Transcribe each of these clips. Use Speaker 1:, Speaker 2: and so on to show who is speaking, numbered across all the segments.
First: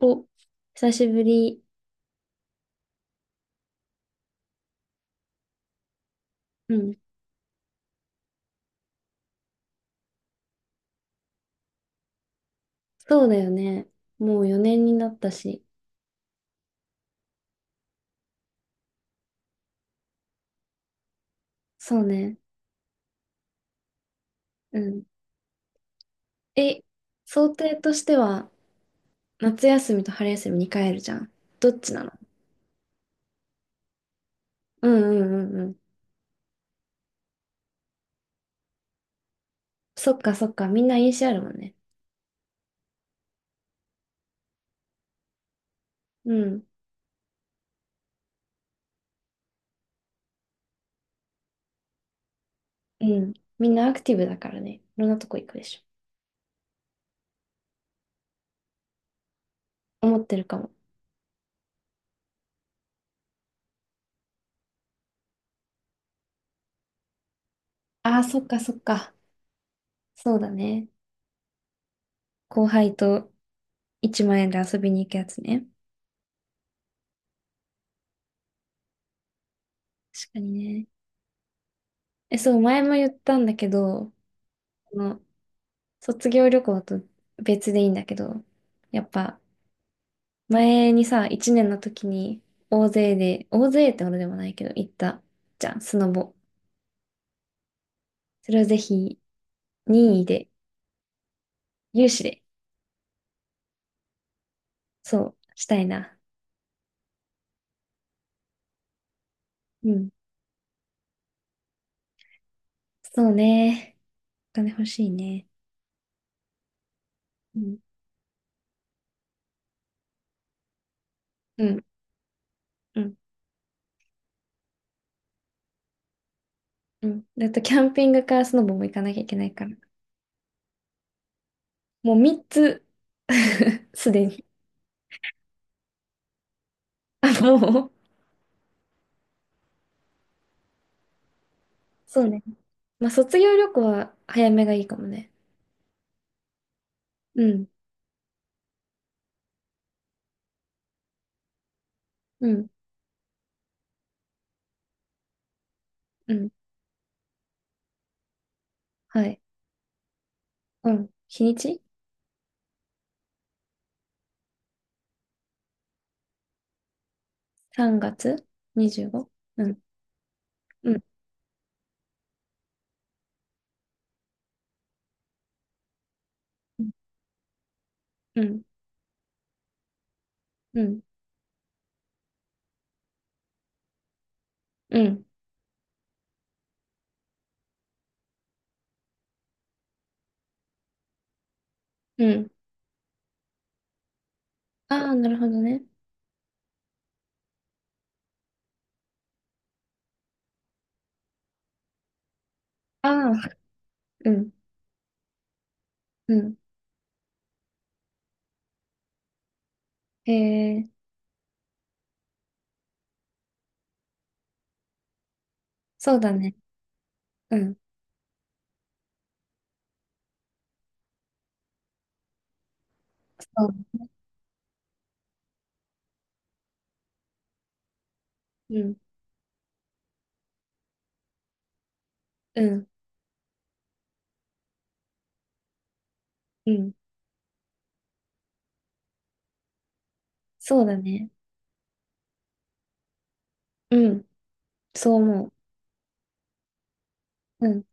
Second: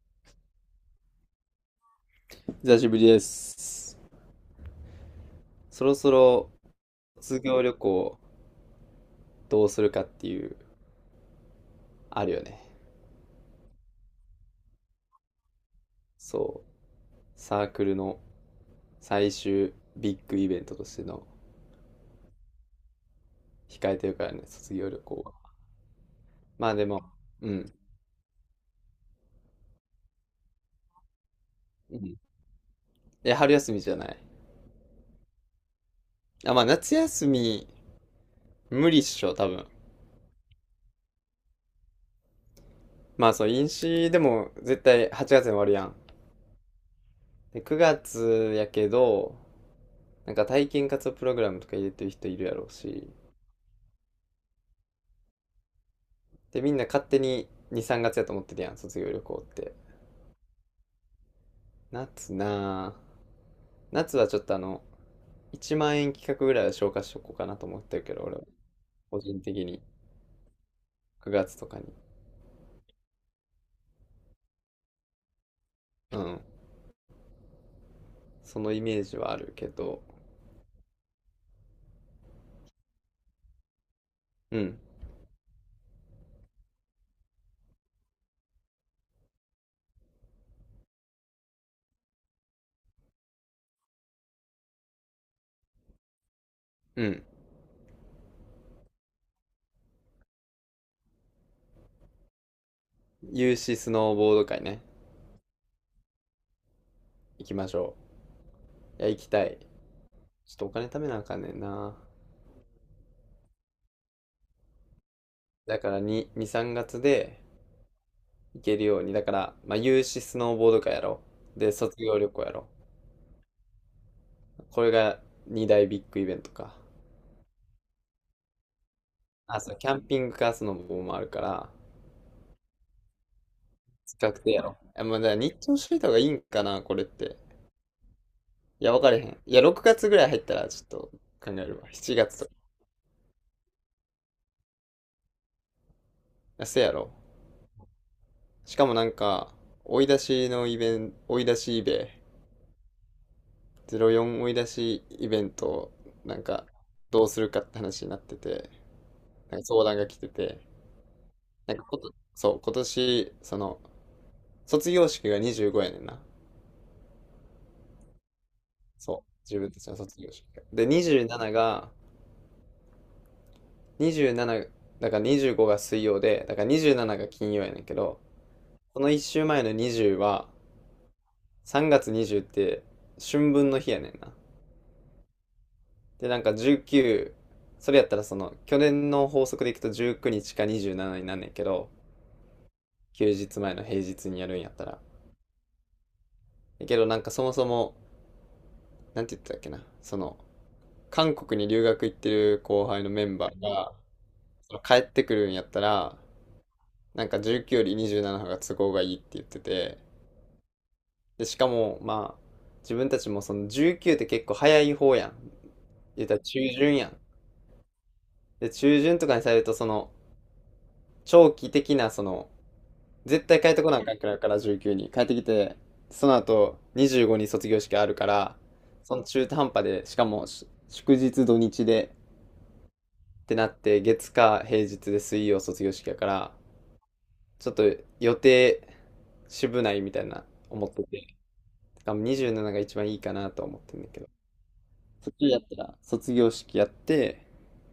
Speaker 1: お、久しぶり。
Speaker 2: 久しぶりです。そろそろ
Speaker 1: うん。
Speaker 2: 卒業旅行どうするかっていう、あるよね。
Speaker 1: そうだよね。もう4年になったし。
Speaker 2: そう。サークルの最終ビッグイベントとしての
Speaker 1: そうね。
Speaker 2: 控えてるからね、卒
Speaker 1: う
Speaker 2: 業旅
Speaker 1: ん。
Speaker 2: 行は。まあ
Speaker 1: え、
Speaker 2: でも、
Speaker 1: 想
Speaker 2: うん。
Speaker 1: 定としては、夏休みと春休みに帰るじゃん。どっち
Speaker 2: う
Speaker 1: なの？
Speaker 2: ん。え、春休みじゃない？
Speaker 1: うんうんうんうん。
Speaker 2: あ、まあ夏休み無理っしょ、多分。
Speaker 1: そっかそっか。みんな飲酒あるもんね。
Speaker 2: まあそう、飲酒でも絶対8月に終わるやん。
Speaker 1: うん。
Speaker 2: で、9月やけど、なんか体験活動プログラムとか入れてる人いるやろう
Speaker 1: う
Speaker 2: し、
Speaker 1: ん。みんなアクティブだからね。いろんなとこ行くでし
Speaker 2: で、みんな勝手に2、3月やと思ってるやん、卒業旅行って。
Speaker 1: ょ。思ってるかも。
Speaker 2: 夏なぁ。夏はちょっと1万円企画ぐらいは消化しとこうかなと思ってるけ
Speaker 1: あ
Speaker 2: ど、
Speaker 1: あ、
Speaker 2: 俺
Speaker 1: そ
Speaker 2: は。
Speaker 1: っかそっか。
Speaker 2: 個人的に。
Speaker 1: そうだね。
Speaker 2: 9月とかに。
Speaker 1: 後輩と1万円で遊びに行くやつね。
Speaker 2: うん。そのイメージはあるけど。
Speaker 1: 確かにね。そう、前も言ったんだけど、
Speaker 2: うん。
Speaker 1: あの卒業旅行と別でいいんだけど、やっぱ前にさ、1年の時に大勢で、大勢ってほどでもないけど行ったじゃん、スノボ。
Speaker 2: うん。
Speaker 1: それをぜひ任意で、有志で、
Speaker 2: 有志スノーボード会ね。
Speaker 1: そう、したいな。
Speaker 2: 行きましょう。いや、行きたい。
Speaker 1: うん。
Speaker 2: ちょっとお金貯めなあかんねんな。
Speaker 1: そうね。お金欲しいね。
Speaker 2: だから2、2、3月で
Speaker 1: うん。
Speaker 2: 行けるように。だから、まあ、有志スノーボード会やろう。
Speaker 1: う
Speaker 2: で、
Speaker 1: ん。
Speaker 2: 卒業旅行やろ
Speaker 1: うん。
Speaker 2: う。これが2大ビッグイベントか。
Speaker 1: うん。だとキャンピングカースノボも行かなきゃいけない
Speaker 2: あ、
Speaker 1: か
Speaker 2: そ
Speaker 1: ら。
Speaker 2: う、キャンピングカースノボもあるから、
Speaker 1: もう3つ すで
Speaker 2: 近く
Speaker 1: に。
Speaker 2: てやろう。え、もうだから日程しといた方がいいんかな、これっ
Speaker 1: あ、
Speaker 2: て。
Speaker 1: もう。
Speaker 2: いや、わかれへん。いや、6月ぐらい入ったらちょっと考えるわ。7
Speaker 1: そう
Speaker 2: 月
Speaker 1: ね。
Speaker 2: とか。
Speaker 1: まあ、卒業旅行は早めがいいかもね。
Speaker 2: あせやろ。
Speaker 1: うん。
Speaker 2: しかもなんか、追い出しのイベント、追い出しイベ、
Speaker 1: うん。
Speaker 2: 04追い出しイベント、
Speaker 1: う
Speaker 2: なん
Speaker 1: ん。
Speaker 2: か、どうするかって話になってて、
Speaker 1: はい。
Speaker 2: なんか相談が来てて、
Speaker 1: うん。日に
Speaker 2: なん
Speaker 1: ち、
Speaker 2: かこと、そう、今年、その、卒業式が25やねんな。
Speaker 1: 3 月 25？ う
Speaker 2: そ
Speaker 1: ご
Speaker 2: う、自
Speaker 1: う
Speaker 2: 分
Speaker 1: ん。
Speaker 2: たちの卒業式が。で、
Speaker 1: うん。
Speaker 2: 27が、27だから25が水曜で、だから27が金曜やねんけど、
Speaker 1: うん。
Speaker 2: この1週前の20は、
Speaker 1: うん。
Speaker 2: 3月20って春分の日やねんな。
Speaker 1: うん。
Speaker 2: でなんか19、それやったらその去年の法則でいくと19日か27になんねんけど、
Speaker 1: うん。
Speaker 2: 休日前の平日にやるんやったら。
Speaker 1: ああ、なるほどね。
Speaker 2: だけどなんかそもそも、なんて言ってたっけな、その韓国に留学行ってる後輩のメ
Speaker 1: ああ、
Speaker 2: ンバーが、
Speaker 1: うん。
Speaker 2: その帰ってくるんやったら、
Speaker 1: うん。
Speaker 2: なんか19より27の方が都合がいいって言ってて、
Speaker 1: へえ、
Speaker 2: で、しかも、まあ、自分たちもその19って結構早い方やん。
Speaker 1: そう
Speaker 2: 言っ
Speaker 1: だ
Speaker 2: たら
Speaker 1: ね。
Speaker 2: 中旬やん。
Speaker 1: うん。
Speaker 2: で、中旬とかにされると、その、長期的な、その、絶対
Speaker 1: そ
Speaker 2: 帰
Speaker 1: う。
Speaker 2: ってこなあかんくから、19に。帰ってきて、その後、25に卒業式あるから、
Speaker 1: うん。
Speaker 2: その中途半端で、しかも、祝日土日で、
Speaker 1: うん。
Speaker 2: ってなって、月火平日で水曜卒業式やから、
Speaker 1: うん。
Speaker 2: ちょっと予定、渋ないみたいな
Speaker 1: そう
Speaker 2: 思っ
Speaker 1: だ
Speaker 2: てて、
Speaker 1: ね。
Speaker 2: しかも27が一番いいかなと思ってん
Speaker 1: う
Speaker 2: だけ
Speaker 1: ん。
Speaker 2: ど。
Speaker 1: そう
Speaker 2: そっち
Speaker 1: 思
Speaker 2: やったら、卒業式やって、
Speaker 1: う。うん。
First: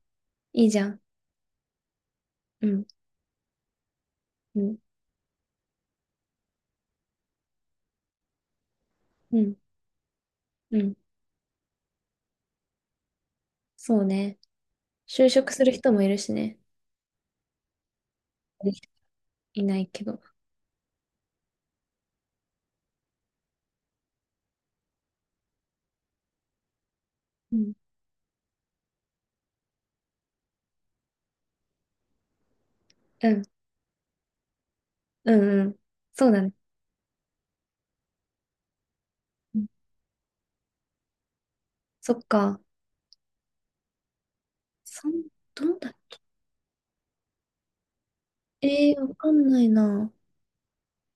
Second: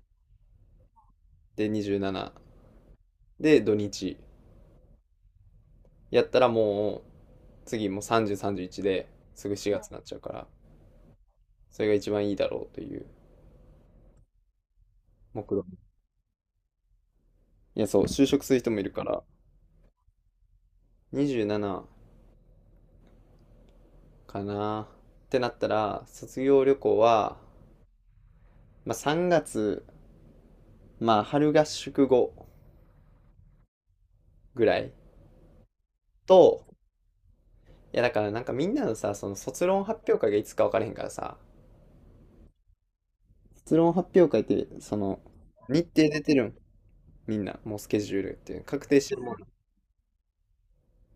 Speaker 1: いいじゃん。
Speaker 2: で、27。
Speaker 1: うん。
Speaker 2: で、土日。
Speaker 1: うん。
Speaker 2: やったらもう、次もう30、31で
Speaker 1: う
Speaker 2: すぐ
Speaker 1: ん。
Speaker 2: 4月になっちゃうから、
Speaker 1: うん。
Speaker 2: それが一番いいだろうという
Speaker 1: そうね。就職
Speaker 2: 目
Speaker 1: す
Speaker 2: 論
Speaker 1: る
Speaker 2: 見。
Speaker 1: 人もいるしね。
Speaker 2: いや、そう、就職する人もいるから、
Speaker 1: いないけど。
Speaker 2: 27かなってなったら、卒業旅行は、
Speaker 1: うん。
Speaker 2: まあ3月、まあ春合宿後
Speaker 1: うん。
Speaker 2: ぐらい
Speaker 1: うん。うん。そう
Speaker 2: と、
Speaker 1: だね。
Speaker 2: いやだからなんかみんなのさ、その
Speaker 1: うん。
Speaker 2: 卒論発表会がいつか分からへんからさ、
Speaker 1: そっか。
Speaker 2: 卒論発表会って、そ
Speaker 1: そ
Speaker 2: の、
Speaker 1: ん、どん
Speaker 2: 日
Speaker 1: だ
Speaker 2: 程出てるん？みんなもうスケジュールっていう確
Speaker 1: ええ
Speaker 2: 定
Speaker 1: ー、
Speaker 2: し
Speaker 1: わ
Speaker 2: てる
Speaker 1: か
Speaker 2: もん？
Speaker 1: んないな。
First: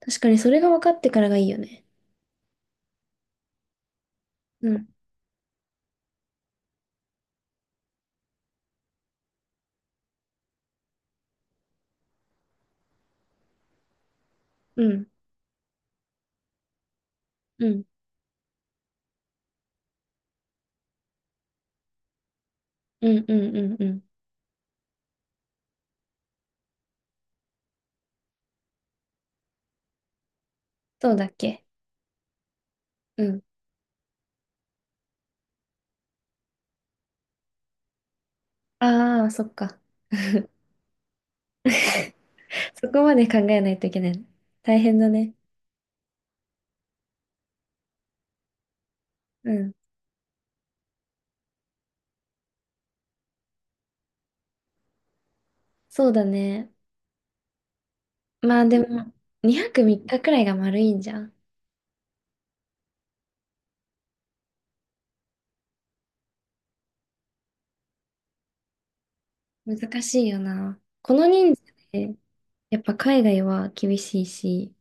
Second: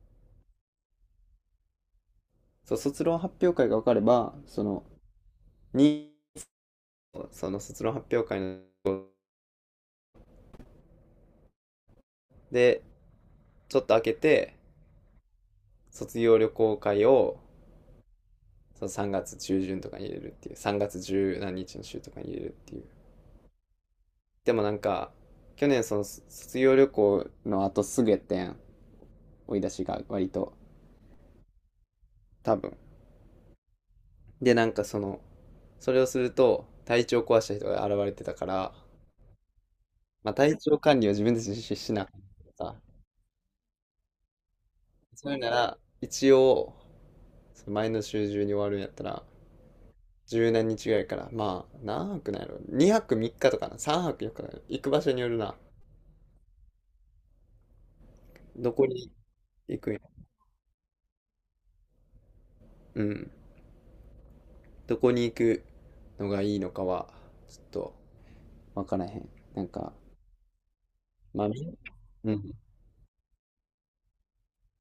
Speaker 1: 確かにそれが分かってからがいいよね。
Speaker 2: そう卒論発表会が分かれば、そ
Speaker 1: う
Speaker 2: の
Speaker 1: ん、
Speaker 2: に、その卒論発表会のでちょっと開けて
Speaker 1: うん、
Speaker 2: 卒業旅行会を、
Speaker 1: うん、
Speaker 2: その3月中旬とかに入れるっていう、3月十何日の週とかに入れるっていう。
Speaker 1: うん、うん、うん。うん。
Speaker 2: でもなんか去年その卒業旅行の後すぐやったやん、追い出しが割と。
Speaker 1: そうだっけ？
Speaker 2: 多分。
Speaker 1: うん。
Speaker 2: でなんかその、それをすると体調壊した人が現れてたから、
Speaker 1: ああ、そっか。
Speaker 2: まあ、体調管理を自分たちでしなかった、
Speaker 1: そこまで考えないといけない。大変だ
Speaker 2: そ
Speaker 1: ね。
Speaker 2: ういうなら、一応、その前の週中に終わるんやったら、
Speaker 1: うん。
Speaker 2: 十何日ぐらいから、まあ、何泊なんやろ、2泊3日とかな、3泊4日とかな、行く場所によるな、
Speaker 1: そうだね。まあ
Speaker 2: ど
Speaker 1: で
Speaker 2: こ
Speaker 1: も、
Speaker 2: に
Speaker 1: 2
Speaker 2: 行
Speaker 1: 泊
Speaker 2: くんや、
Speaker 1: 3日くらいが丸いんじゃん。
Speaker 2: うん、どこに行くのがいいのかは、ちょっと、わからへん。なんか、
Speaker 1: 難しいよな。この
Speaker 2: まあ、
Speaker 1: 人
Speaker 2: み
Speaker 1: 数
Speaker 2: ん
Speaker 1: で、
Speaker 2: うん、
Speaker 1: やっぱ海外は厳しいし、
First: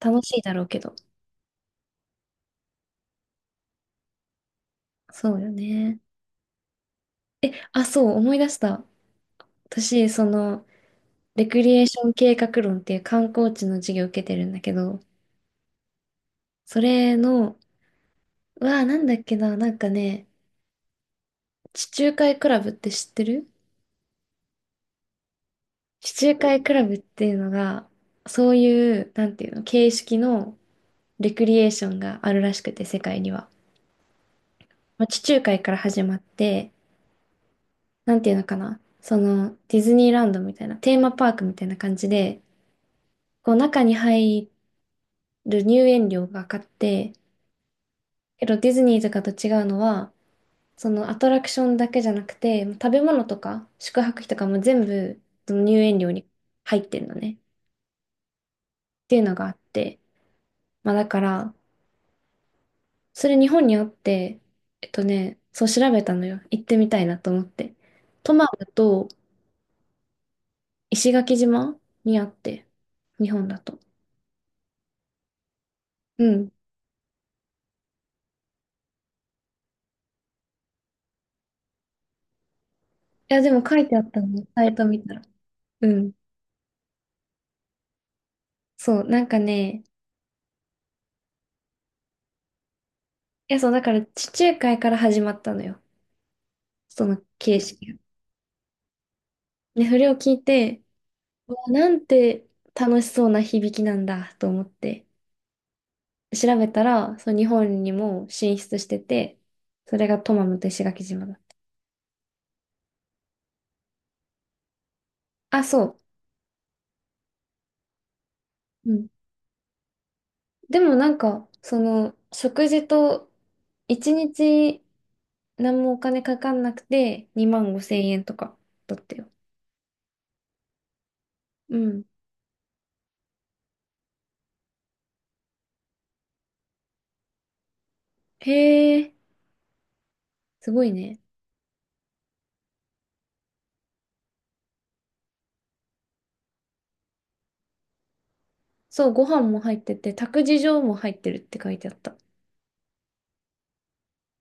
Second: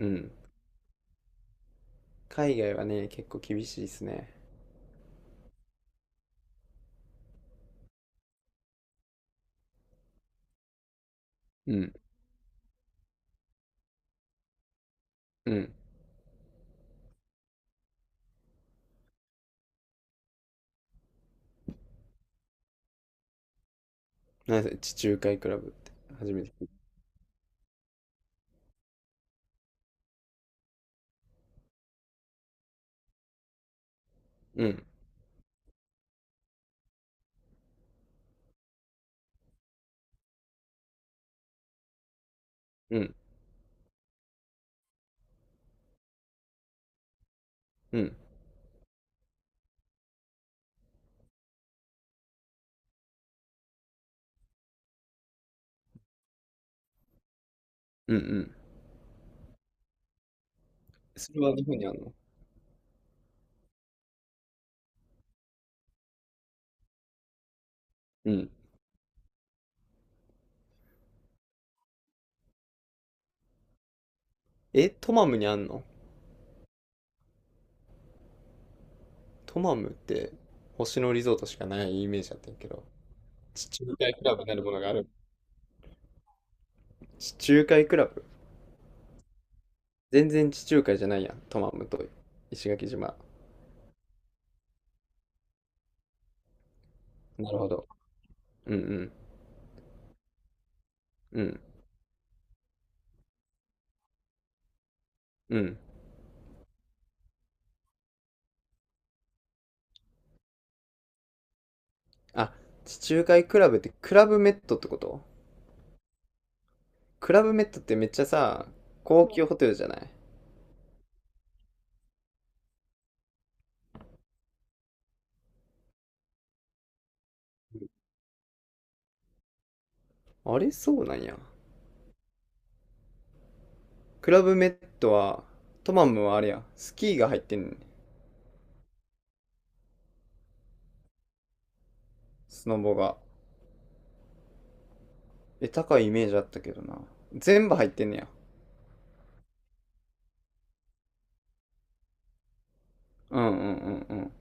Speaker 2: う
Speaker 1: 楽
Speaker 2: ん。
Speaker 1: しいだろうけど。
Speaker 2: 海外はね、結構厳しいですね。
Speaker 1: そうよね。あ、そう、思い出した。私、レク
Speaker 2: う
Speaker 1: リエー
Speaker 2: ん、
Speaker 1: ション計画論っていう観光地の授業を受けてるんだけど、
Speaker 2: うん。
Speaker 1: それの、うわあ、なんだっけな、なんかね、地中海クラブって知ってる？
Speaker 2: なんせ、地中海クラブって、
Speaker 1: 地
Speaker 2: 初
Speaker 1: 中
Speaker 2: めて
Speaker 1: 海
Speaker 2: 聞い
Speaker 1: ク
Speaker 2: た。
Speaker 1: ラブっていうのが、そういう、なんていうの、形式のレクリエーションがあるらしくて、世界には。
Speaker 2: うん、
Speaker 1: まあ、地中海から始まって、なんていうのかな、ディズニーランドみたいな、テーマパークみたいな感じで、
Speaker 2: うん、
Speaker 1: こう、中に入る入園料がかかって、
Speaker 2: うん、
Speaker 1: けどディズニーとかと違うのは、そのアトラクションだけじゃなくて、食べ物とか宿泊費とかも全部その入園料に入ってんのね。っ
Speaker 2: うん、うん。
Speaker 1: ていうのがあって。まあだか
Speaker 2: それ
Speaker 1: ら、
Speaker 2: は日本にあんの？
Speaker 1: それ日本にあって、そう調べたのよ。行ってみたいなと思って。
Speaker 2: う
Speaker 1: トマ
Speaker 2: ん。
Speaker 1: ムと石垣島にあって、日本だと。
Speaker 2: え、トマムにあんの？
Speaker 1: うん。い
Speaker 2: トマムって星野リゾートしかないイメージだったんやけど、
Speaker 1: や、でも
Speaker 2: 地
Speaker 1: 書
Speaker 2: 中
Speaker 1: いてあっ
Speaker 2: 海
Speaker 1: た
Speaker 2: クラブ
Speaker 1: の、
Speaker 2: なる
Speaker 1: サ
Speaker 2: も
Speaker 1: イ
Speaker 2: の
Speaker 1: ト
Speaker 2: があ
Speaker 1: 見
Speaker 2: る。
Speaker 1: たら。うん。
Speaker 2: 地中海クラブ、
Speaker 1: そう、なんかね、
Speaker 2: 全然地中海じゃないやん、トマムと石垣島。
Speaker 1: いや、そう、だから地中海から始まったのよ。その
Speaker 2: なる
Speaker 1: 形
Speaker 2: ほど。
Speaker 1: 式が。
Speaker 2: うんうん。
Speaker 1: で、それを聞いて、
Speaker 2: うん
Speaker 1: なんて楽しそうな響きなんだと思って
Speaker 2: うん。
Speaker 1: 調べたら、そう、日本にも進出してて、それがトマムと石垣島だっ
Speaker 2: あ、地中海クラブってクラブメットってこと？
Speaker 1: た。あ、そう。
Speaker 2: クラブメットってめっちゃさ、
Speaker 1: うん。
Speaker 2: 高級ホテルじゃない？
Speaker 1: でもなんか、食事と一日何もお金かかんなくて2万5千円とかだったよ。
Speaker 2: あれそうなんや。
Speaker 1: うん。
Speaker 2: クラブメットは、トマムはあれや、スキーが入ってんねん。
Speaker 1: へえ、すごいね。
Speaker 2: スノボが。え、高いイメージあったけどな。全部入ってんねや。
Speaker 1: そう、ご飯も入ってて、託児所も入ってるって書いてあった。
Speaker 2: うんうんうんうん。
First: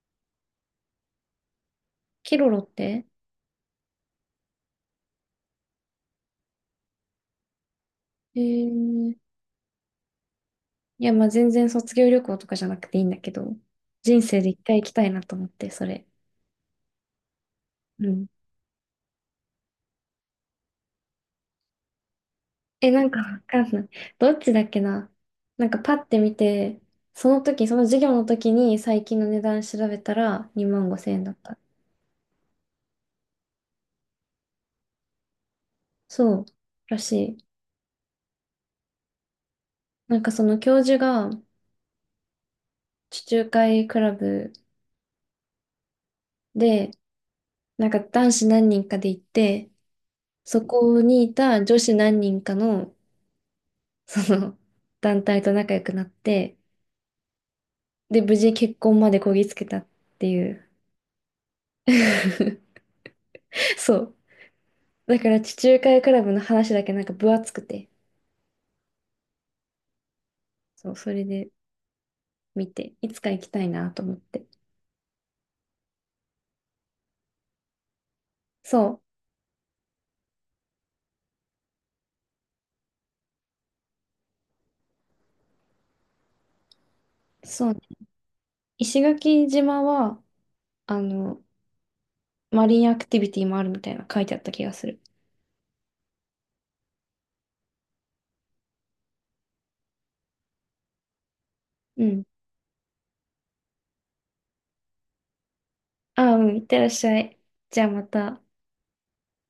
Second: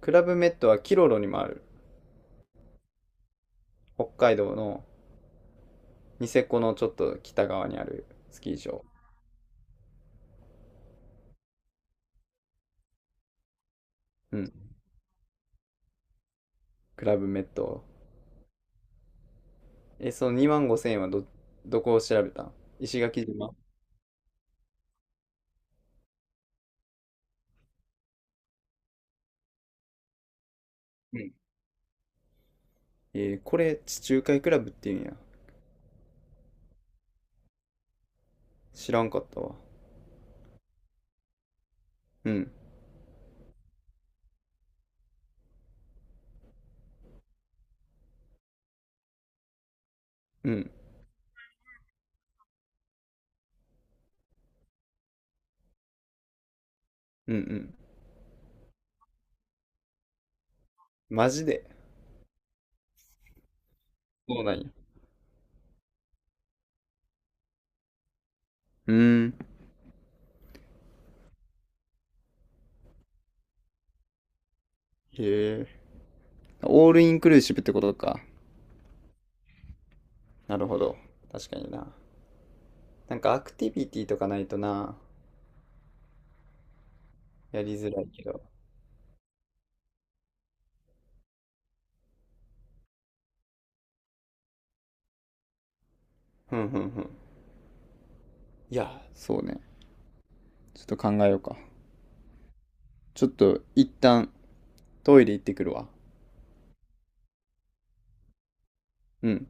Speaker 2: クラブメットはキロロにもある。
Speaker 1: キロロって？
Speaker 2: 北海道の、ニセコのちょっと北側にある
Speaker 1: へ
Speaker 2: スキー場。
Speaker 1: え。いや、まあ全然卒業旅行とかじゃなくていいんだけど、人
Speaker 2: う
Speaker 1: 生で一
Speaker 2: ん。
Speaker 1: 回行きたいなと思って、それ。
Speaker 2: クラブメット。
Speaker 1: うん。
Speaker 2: え、その2万5千円はどこを調べたん？
Speaker 1: え、
Speaker 2: 石
Speaker 1: なんか
Speaker 2: 垣
Speaker 1: わ
Speaker 2: 島。
Speaker 1: かんない。どっちだっけな。なんかパッて見て、その時、その授業の時に最近の値段調べたら2万5千
Speaker 2: う
Speaker 1: 円だ
Speaker 2: ん。
Speaker 1: った。
Speaker 2: えーこれ、地中海クラブって言うんや。
Speaker 1: そう、らしい。
Speaker 2: 知らんかったわ。
Speaker 1: なんかその教授が
Speaker 2: うん。
Speaker 1: 地中海クラブで、なんか男子何人かで行って、
Speaker 2: う
Speaker 1: そ
Speaker 2: ん。
Speaker 1: こにいた女子何人かの、その 団体と仲良くなって、
Speaker 2: うんうん。
Speaker 1: で、無事結婚までこぎつけたっていう。
Speaker 2: マジで。
Speaker 1: そう。
Speaker 2: そうなんや。
Speaker 1: だから地中海クラブの話だけなんか分厚くて、
Speaker 2: うーん。
Speaker 1: そう、それで見て、いつか行きたいなと思って。
Speaker 2: へえ。オールインクルーシブってことか。
Speaker 1: そ
Speaker 2: なるほど。確かにな。なんかアクティビティとかないとな、
Speaker 1: う、
Speaker 2: や
Speaker 1: そ
Speaker 2: り
Speaker 1: うね。
Speaker 2: づらいけど。
Speaker 1: 石垣島は、あの、マリンアクティビティもあるみたいな書いてあった気がする。
Speaker 2: ふんふんふん。いや、そうね。ちょっと考えようか。
Speaker 1: うん。
Speaker 2: ちょっと一旦トイレ行ってくるわ。
Speaker 1: ああ、うん、いってらっしゃい。じゃあまた。
Speaker 2: うん。